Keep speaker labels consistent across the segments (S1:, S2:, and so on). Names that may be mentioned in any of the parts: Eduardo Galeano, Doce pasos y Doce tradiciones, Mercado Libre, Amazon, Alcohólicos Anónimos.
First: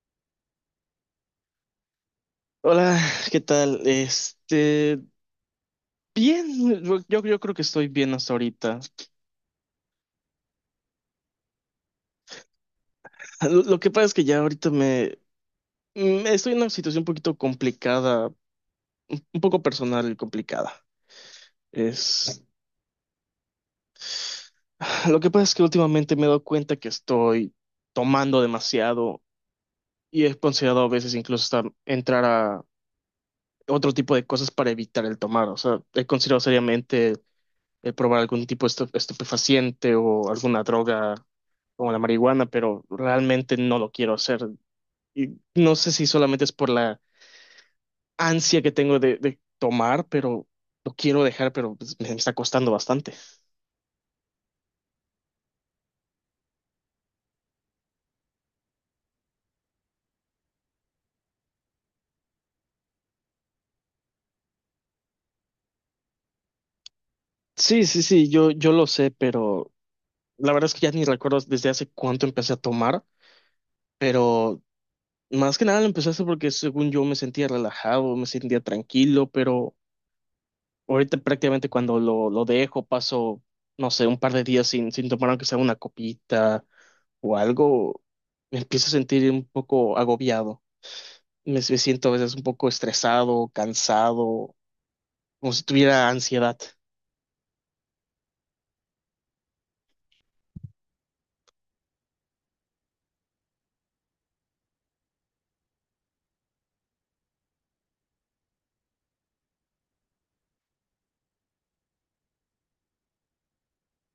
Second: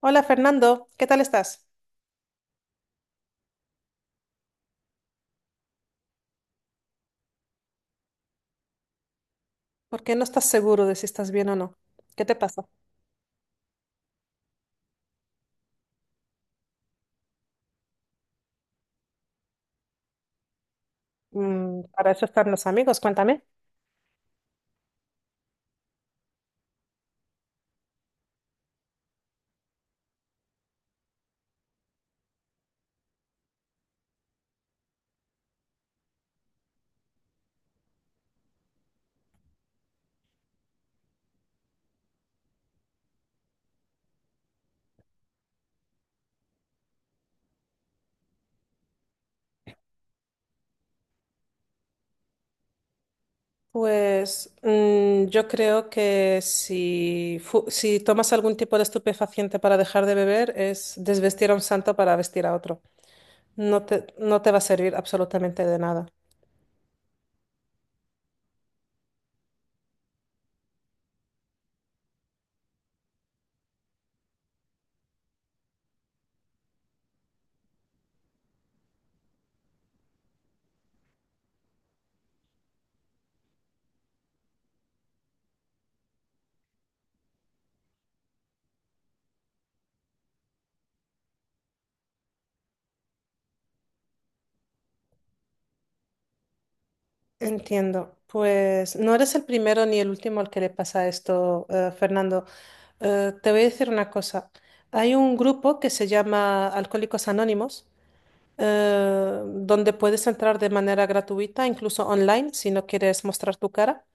S1: Hola Fernando, ¿qué tal estás?
S2: Hola, ¿qué tal? Bien, yo creo que estoy bien hasta ahorita.
S1: ¿Por qué no estás seguro de si estás bien o no? ¿Qué te pasa?
S2: Lo que pasa es que ya ahorita me estoy en una situación un poquito complicada, un poco personal y complicada.
S1: Para eso
S2: Es,
S1: están los amigos, cuéntame.
S2: lo que pasa es que últimamente me he dado cuenta que estoy tomando demasiado y he considerado a veces incluso hasta entrar a otro tipo de cosas para evitar el tomar. O sea, he considerado seriamente probar algún tipo de estupefaciente o alguna droga como la marihuana, pero realmente no lo quiero hacer. Y no sé si solamente es por la ansia que tengo de tomar, pero lo quiero dejar, pero pues, me está costando bastante.
S1: Pues yo creo que si, si tomas algún tipo de estupefaciente para dejar de beber, es desvestir a un santo para vestir a otro. No te va a servir absolutamente de nada.
S2: Sí, sí, sí, yo lo sé, pero la verdad es que ya ni recuerdo desde hace cuánto empecé a tomar, pero más que nada lo empecé a hacer porque según yo me sentía relajado, me sentía tranquilo, pero... Ahorita prácticamente cuando lo dejo paso, no sé, un par de días sin tomar aunque sea una copita o algo, me empiezo a sentir un poco agobiado. Me siento a veces un poco estresado, cansado, como si tuviera ansiedad.
S1: Entiendo. Pues no eres el primero ni el último al que le pasa esto, Fernando. Te voy a decir una cosa. Hay un grupo que se llama Alcohólicos Anónimos, donde puedes entrar de manera gratuita, incluso online, si no quieres mostrar tu cara,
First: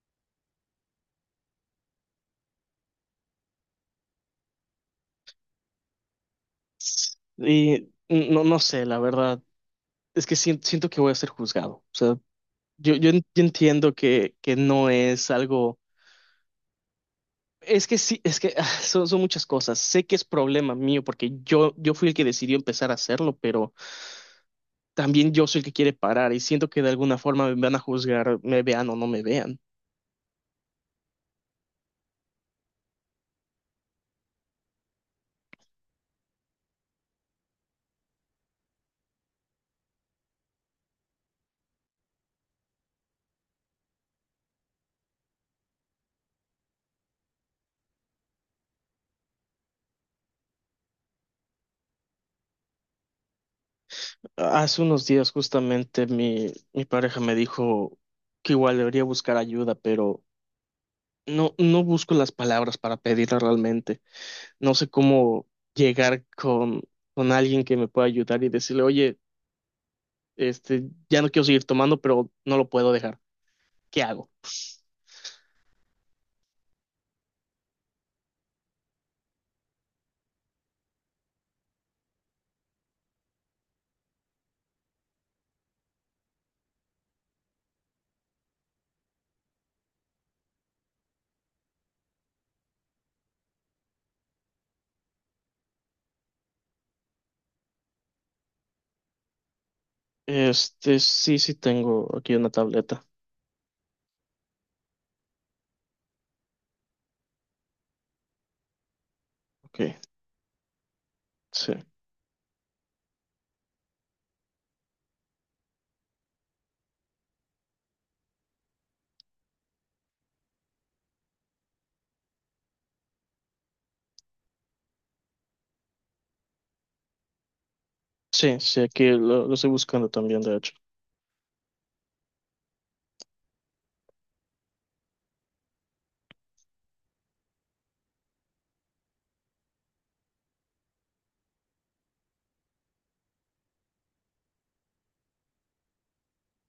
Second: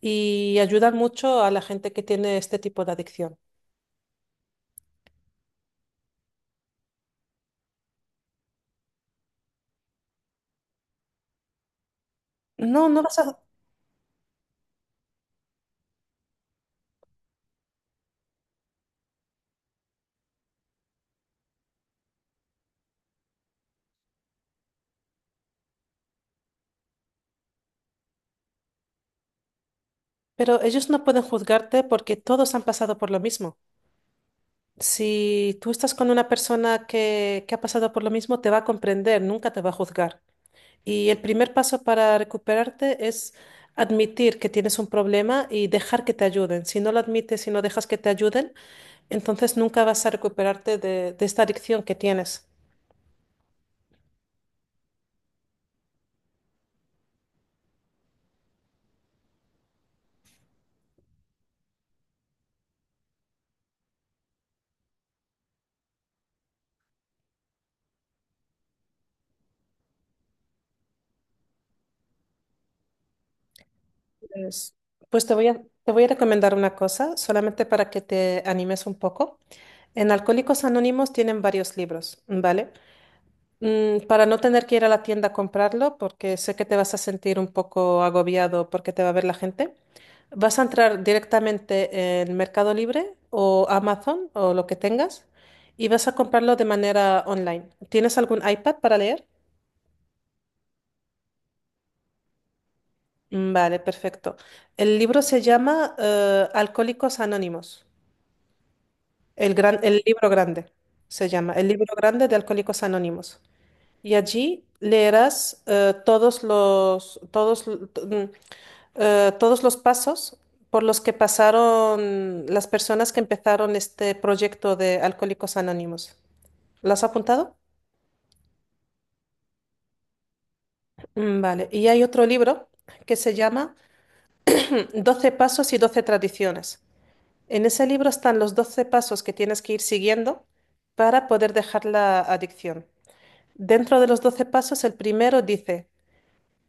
S1: y ayudan mucho a la gente que tiene este tipo de adicción.
S2: Y no, no sé, la verdad, es que siento, siento que voy a ser juzgado. O sea,
S1: No, no vas a...
S2: yo entiendo que no es algo... Es que sí, es que son, son muchas cosas. Sé que es problema mío porque yo fui el que decidió empezar a hacerlo, pero... también yo soy el que quiere parar y siento que de alguna forma me van a juzgar, me vean o no me vean.
S1: Pero ellos no pueden juzgarte porque todos han pasado por lo mismo. Si tú estás con una persona que ha pasado por lo mismo, te va a comprender, nunca te va a juzgar. Y el primer paso para recuperarte es admitir que tienes un problema y dejar que te ayuden. Si no lo admites y no dejas que te ayuden, entonces nunca vas a recuperarte de esta adicción que tienes.
S2: Hace unos días justamente mi pareja me dijo que igual debería buscar ayuda, pero no, no busco las palabras para pedirla realmente. No sé cómo llegar con alguien que me pueda ayudar y decirle, oye, este, ya no quiero seguir tomando, pero no lo puedo dejar. ¿Qué hago?
S1: Pues, pues te voy a recomendar una cosa, solamente para que te animes un poco. En Alcohólicos Anónimos tienen varios libros, ¿vale? Para no tener que ir a la tienda a comprarlo, porque sé que te vas a sentir un poco agobiado porque te va a ver la gente, vas a entrar directamente en Mercado Libre o Amazon o lo que tengas y vas a comprarlo de manera online. ¿Tienes algún iPad para leer?
S2: Este, sí, sí tengo aquí una tableta.
S1: Vale, perfecto. El libro se llama Alcohólicos Anónimos.
S2: Ok,
S1: El libro grande se llama, el
S2: sí.
S1: libro grande de Alcohólicos Anónimos. Y allí leerás todos todos, todos los pasos por los que pasaron las personas que empezaron este proyecto de Alcohólicos Anónimos. ¿Lo has apuntado?
S2: Sí, sí, aquí lo estoy buscando también, de hecho.
S1: Vale. Y hay otro libro que se llama Doce pasos y Doce tradiciones. En ese libro están los 12 pasos que tienes que ir siguiendo para poder dejar la adicción. Dentro de los 12 pasos, el primero dice,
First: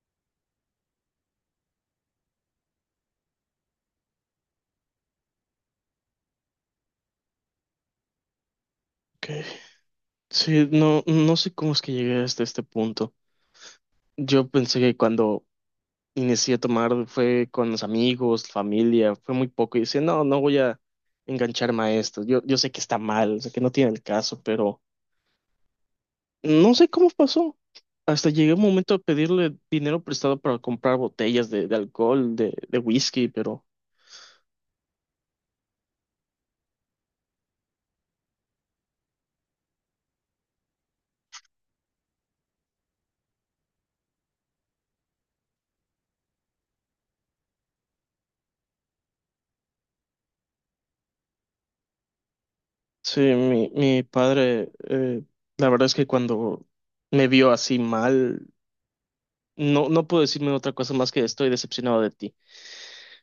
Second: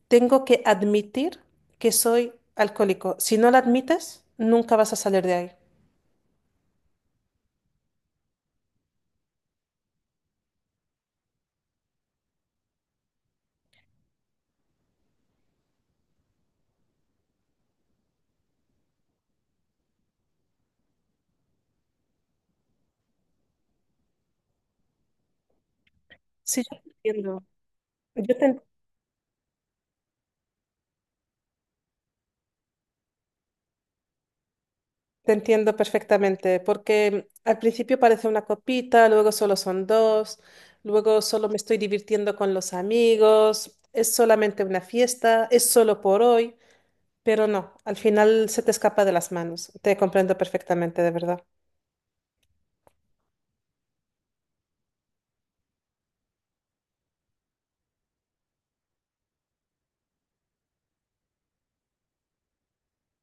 S1: tengo que admitir que soy alcohólico. Si no lo admites, nunca vas a salir de ahí.
S2: Ok. Sí, no, no sé cómo es que llegué hasta este punto. Yo pensé que cuando inicié a tomar fue con los amigos, familia, fue muy poco. Y decía, no, no voy a engancharme a esto. Yo sé que está mal, sé que no tiene el caso, pero
S1: Sí,
S2: no
S1: yo te
S2: sé cómo
S1: entiendo.
S2: pasó. Hasta
S1: Yo te
S2: llegué un momento a pedirle dinero prestado para comprar botellas de alcohol, de whisky, pero
S1: Te entiendo perfectamente, porque al principio parece una copita, luego solo son dos, luego solo me estoy divirtiendo con los amigos, es solamente una fiesta, es solo por hoy, pero no, al final se te escapa de las manos. Te comprendo perfectamente, de verdad.
S2: sí, mi padre, la verdad es que cuando me vio así mal, no, no puedo decirme otra cosa más que estoy decepcionado de ti.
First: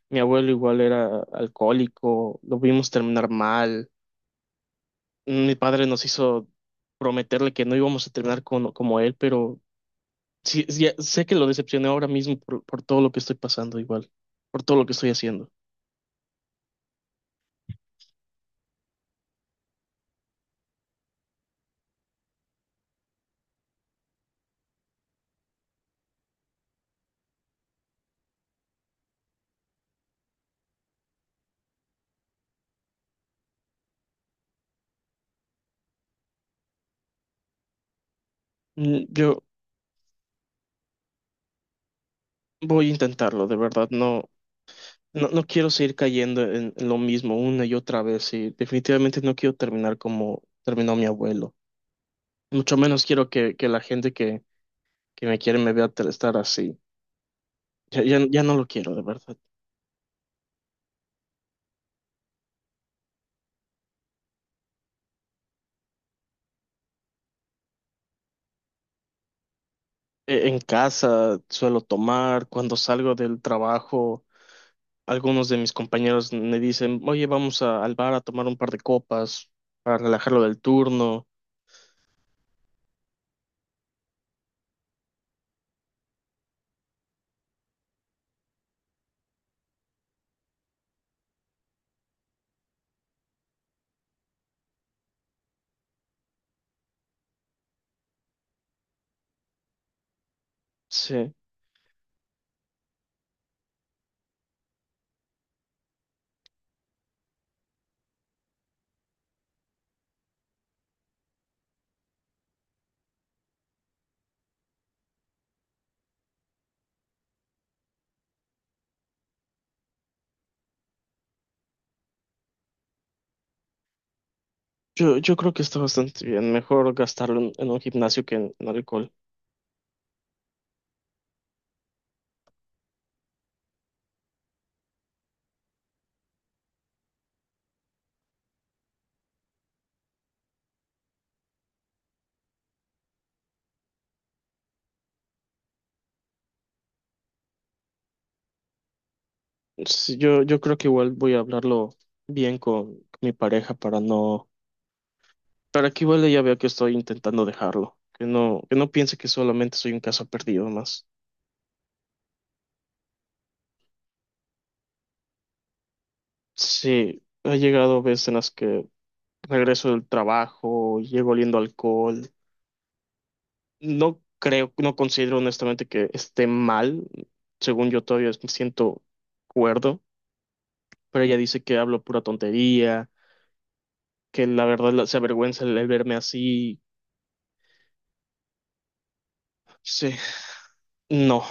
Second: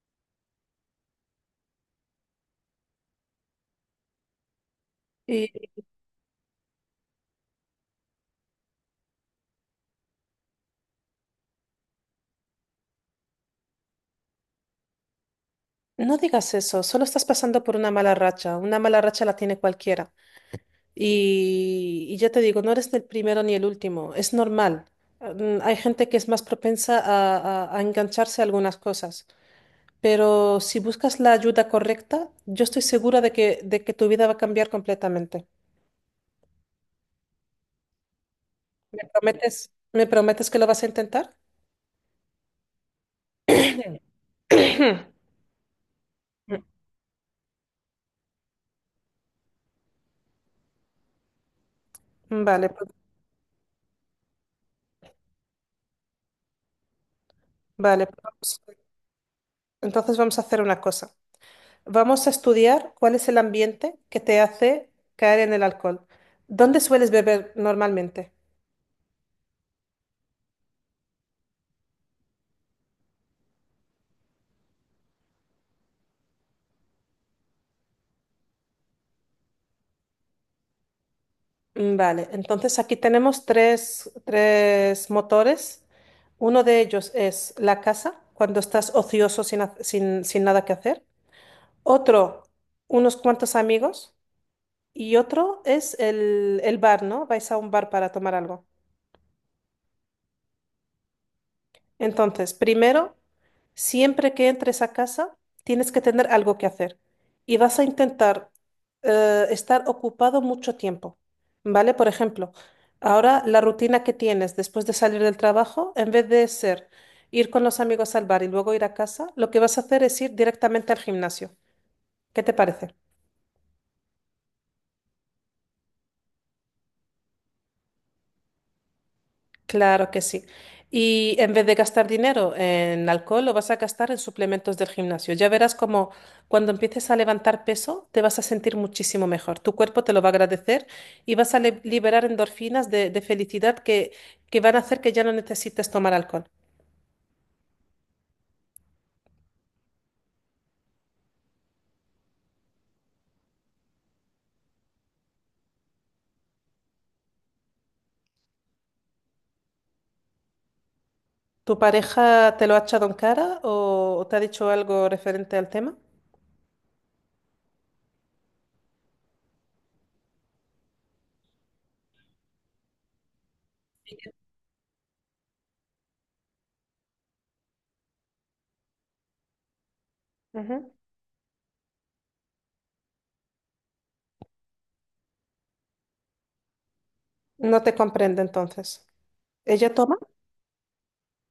S2: Mi abuelo igual era alcohólico, lo vimos terminar mal. Mi
S1: Y
S2: padre nos hizo prometerle que no íbamos a terminar con, como él, pero sí, sí, ya sé que lo decepcioné ahora mismo por todo lo que estoy pasando igual, por todo lo que estoy haciendo.
S1: no digas eso, solo estás pasando por una mala racha la tiene cualquiera. Y ya te digo, no eres el primero ni el último, es normal. Hay gente que es más propensa a a engancharse a algunas cosas. Pero si buscas la ayuda correcta, yo estoy segura de que tu vida va a cambiar completamente.
S2: Yo
S1: Me prometes que lo vas a intentar?
S2: voy a intentarlo, de verdad, no, no, no quiero seguir cayendo en lo mismo una y otra vez y definitivamente no quiero terminar como terminó mi abuelo.
S1: Vale,
S2: Mucho
S1: pues-
S2: menos quiero que la gente que me quiere me vea estar así. Ya,
S1: vale.
S2: ya, ya no
S1: Pues,
S2: lo quiero, de verdad.
S1: entonces vamos a hacer una cosa. Vamos a estudiar cuál es el ambiente que te hace caer en el alcohol. ¿Dónde sueles beber normalmente?
S2: En casa suelo tomar, cuando salgo del trabajo. Algunos de mis compañeros me dicen, oye, al bar a tomar un par de copas para relajarlo del turno.
S1: Vale, entonces aquí tenemos tres motores. Uno de ellos es la casa, cuando estás ocioso sin, sin nada que hacer. Otro, unos cuantos amigos. Y otro es el bar, ¿no? Vais a un bar para tomar algo.
S2: Sí,
S1: Entonces, primero, siempre que entres a casa, tienes que tener algo que hacer. Y vas a intentar estar ocupado mucho tiempo, ¿vale? Por ejemplo, ahora la rutina que tienes después de salir del trabajo, en vez de ser ir con los amigos al bar y luego ir a casa, lo que vas a hacer es ir directamente al gimnasio. ¿Qué te parece?
S2: yo creo que está bastante bien. Mejor gastarlo en un gimnasio que en alcohol.
S1: Claro que sí. Y en vez de gastar dinero en alcohol, lo vas a gastar en suplementos del gimnasio. Ya verás como cuando empieces a levantar peso, te vas a sentir muchísimo mejor. Tu cuerpo te lo va a agradecer y vas a liberar endorfinas de felicidad que van a hacer que ya no necesites tomar alcohol.
S2: Sí, yo creo que igual voy a hablarlo bien con mi pareja para no, para que igual ella vea que estoy intentando dejarlo, que no piense que solamente soy un caso perdido más.
S1: ¿Tu pareja te lo ha echado en cara o te ha dicho algo referente al tema?
S2: Sí, ha llegado veces en las que regreso del trabajo, llego oliendo alcohol. No creo, no considero honestamente que esté mal. Según yo todavía me siento cuerdo,
S1: Ujú.
S2: pero ella dice que hablo pura tontería, que la verdad se avergüenza el verme así.
S1: No te comprende entonces. ¿Ella
S2: Sí,
S1: toma?
S2: no.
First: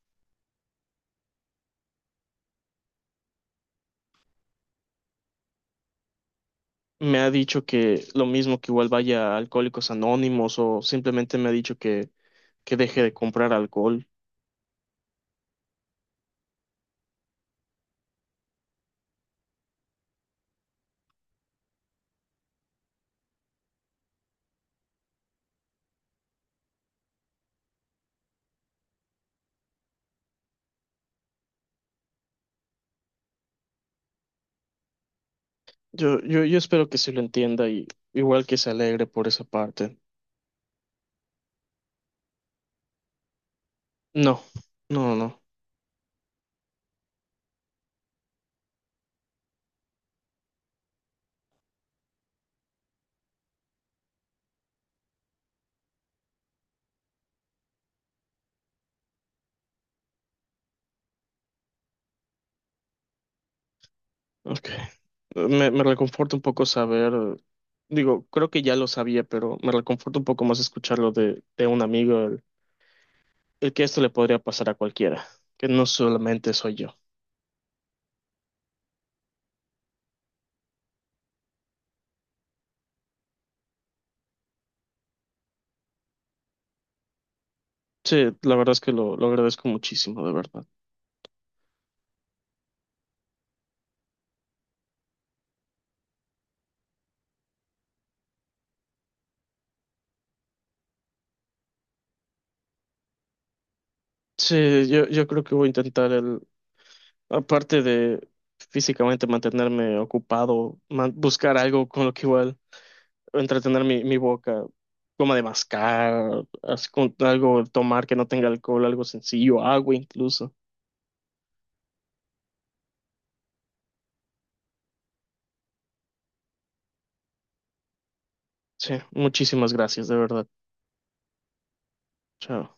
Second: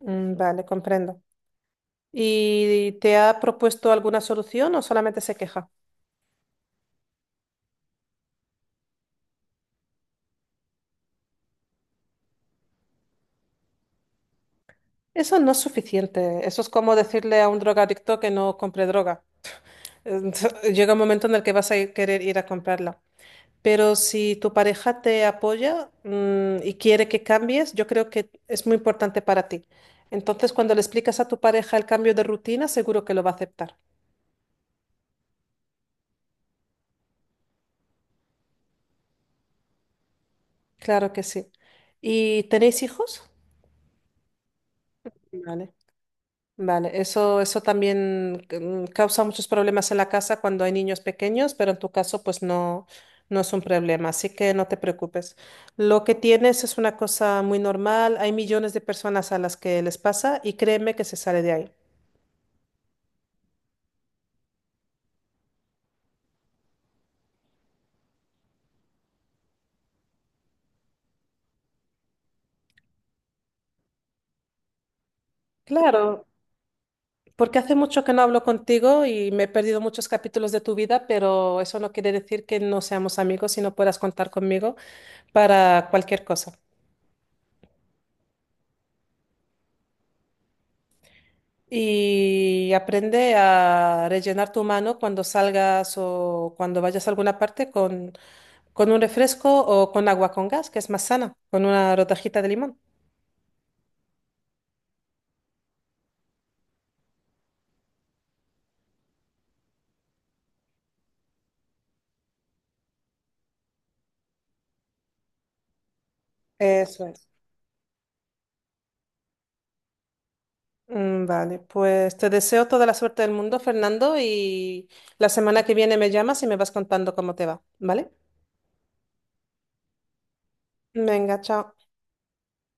S1: Vale, comprendo. ¿Y te ha propuesto alguna solución o solamente se queja?
S2: Me ha dicho que lo mismo que igual vaya a Alcohólicos Anónimos o simplemente me ha dicho que deje de comprar alcohol.
S1: Eso no es suficiente. Eso es como decirle a un drogadicto que no compre droga. Eh, Llega un momento en el que vas a querer ir a comprarla. Pero si tu pareja te apoya, y quiere que cambies, yo creo que es muy importante para ti. Entonces, cuando le explicas a tu pareja el cambio de rutina, seguro que lo va a aceptar.
S2: Yo espero que sí lo entienda y igual que se alegre por esa parte.
S1: Claro que sí. ¿Y tenéis hijos?
S2: No, no, no. No.
S1: Vale. Vale, eso también causa muchos problemas en la casa cuando hay niños pequeños, pero en tu caso pues no, no es un problema, así que no te preocupes. Lo que tienes es una cosa muy normal, hay millones de personas a las que les pasa y créeme que se sale de ahí.
S2: Ok. Me reconforta un poco saber, digo, creo que ya lo sabía, pero me reconforta un poco más escucharlo de un amigo, el que esto le podría pasar a cualquiera, que no
S1: Claro,
S2: solamente soy yo.
S1: porque hace mucho que no hablo contigo y me he perdido muchos capítulos de tu vida, pero eso no quiere decir que no seamos amigos y no puedas contar conmigo para cualquier cosa.
S2: Sí, la verdad es que lo agradezco muchísimo, de verdad.
S1: Y aprende a rellenar tu mano cuando salgas o cuando vayas a alguna parte con un refresco o con agua con gas, que es más sana, con una rodajita de limón.
S2: Sí, yo creo que voy a intentar el, aparte de físicamente mantenerme ocupado, buscar algo con lo que igual entretener mi boca, como de mascar, así
S1: Eso
S2: con
S1: es.
S2: algo, tomar que no tenga alcohol, algo sencillo, agua incluso.
S1: Vale, pues te deseo toda la suerte del mundo, Fernando, y la semana que viene me llamas y me vas contando cómo te va, ¿vale?
S2: Sí, muchísimas gracias, de verdad.
S1: Venga, chao.
S2: Chao.